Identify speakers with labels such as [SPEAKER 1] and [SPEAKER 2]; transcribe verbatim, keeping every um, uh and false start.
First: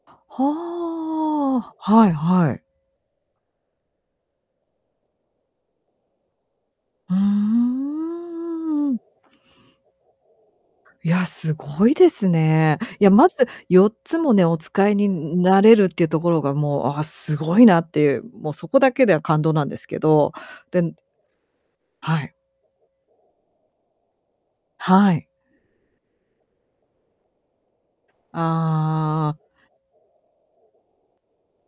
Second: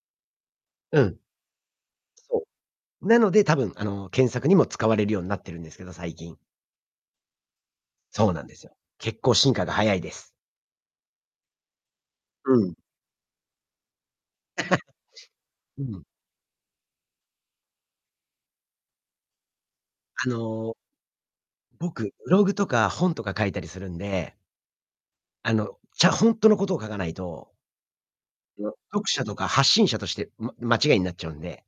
[SPEAKER 1] うん。
[SPEAKER 2] はあ、はい
[SPEAKER 1] そ
[SPEAKER 2] はい。
[SPEAKER 1] う。なので多分あの、検索にも使われるようになってるんですけど、最近。
[SPEAKER 2] うーん、
[SPEAKER 1] そうなんですよ。
[SPEAKER 2] うんうん。
[SPEAKER 1] 結構進化が速いです。
[SPEAKER 2] いや、すごいです
[SPEAKER 1] うん。
[SPEAKER 2] ね。いや、まずよっつもね、お 使いになれ
[SPEAKER 1] う
[SPEAKER 2] るっ
[SPEAKER 1] ん。
[SPEAKER 2] ていうところが、もう、ああ、凄いなっていう、もうそこだけで感動なんですけ
[SPEAKER 1] あ
[SPEAKER 2] ど、
[SPEAKER 1] の
[SPEAKER 2] で
[SPEAKER 1] 僕、
[SPEAKER 2] は
[SPEAKER 1] ブ
[SPEAKER 2] い。
[SPEAKER 1] ログとか本とか書いたりするんで
[SPEAKER 2] はい。
[SPEAKER 1] あの、ちゃ、ほんとのことを書かないといや、読者
[SPEAKER 2] あ
[SPEAKER 1] と
[SPEAKER 2] あ。
[SPEAKER 1] か発信者として、ん、ま間違いになっちゃうんで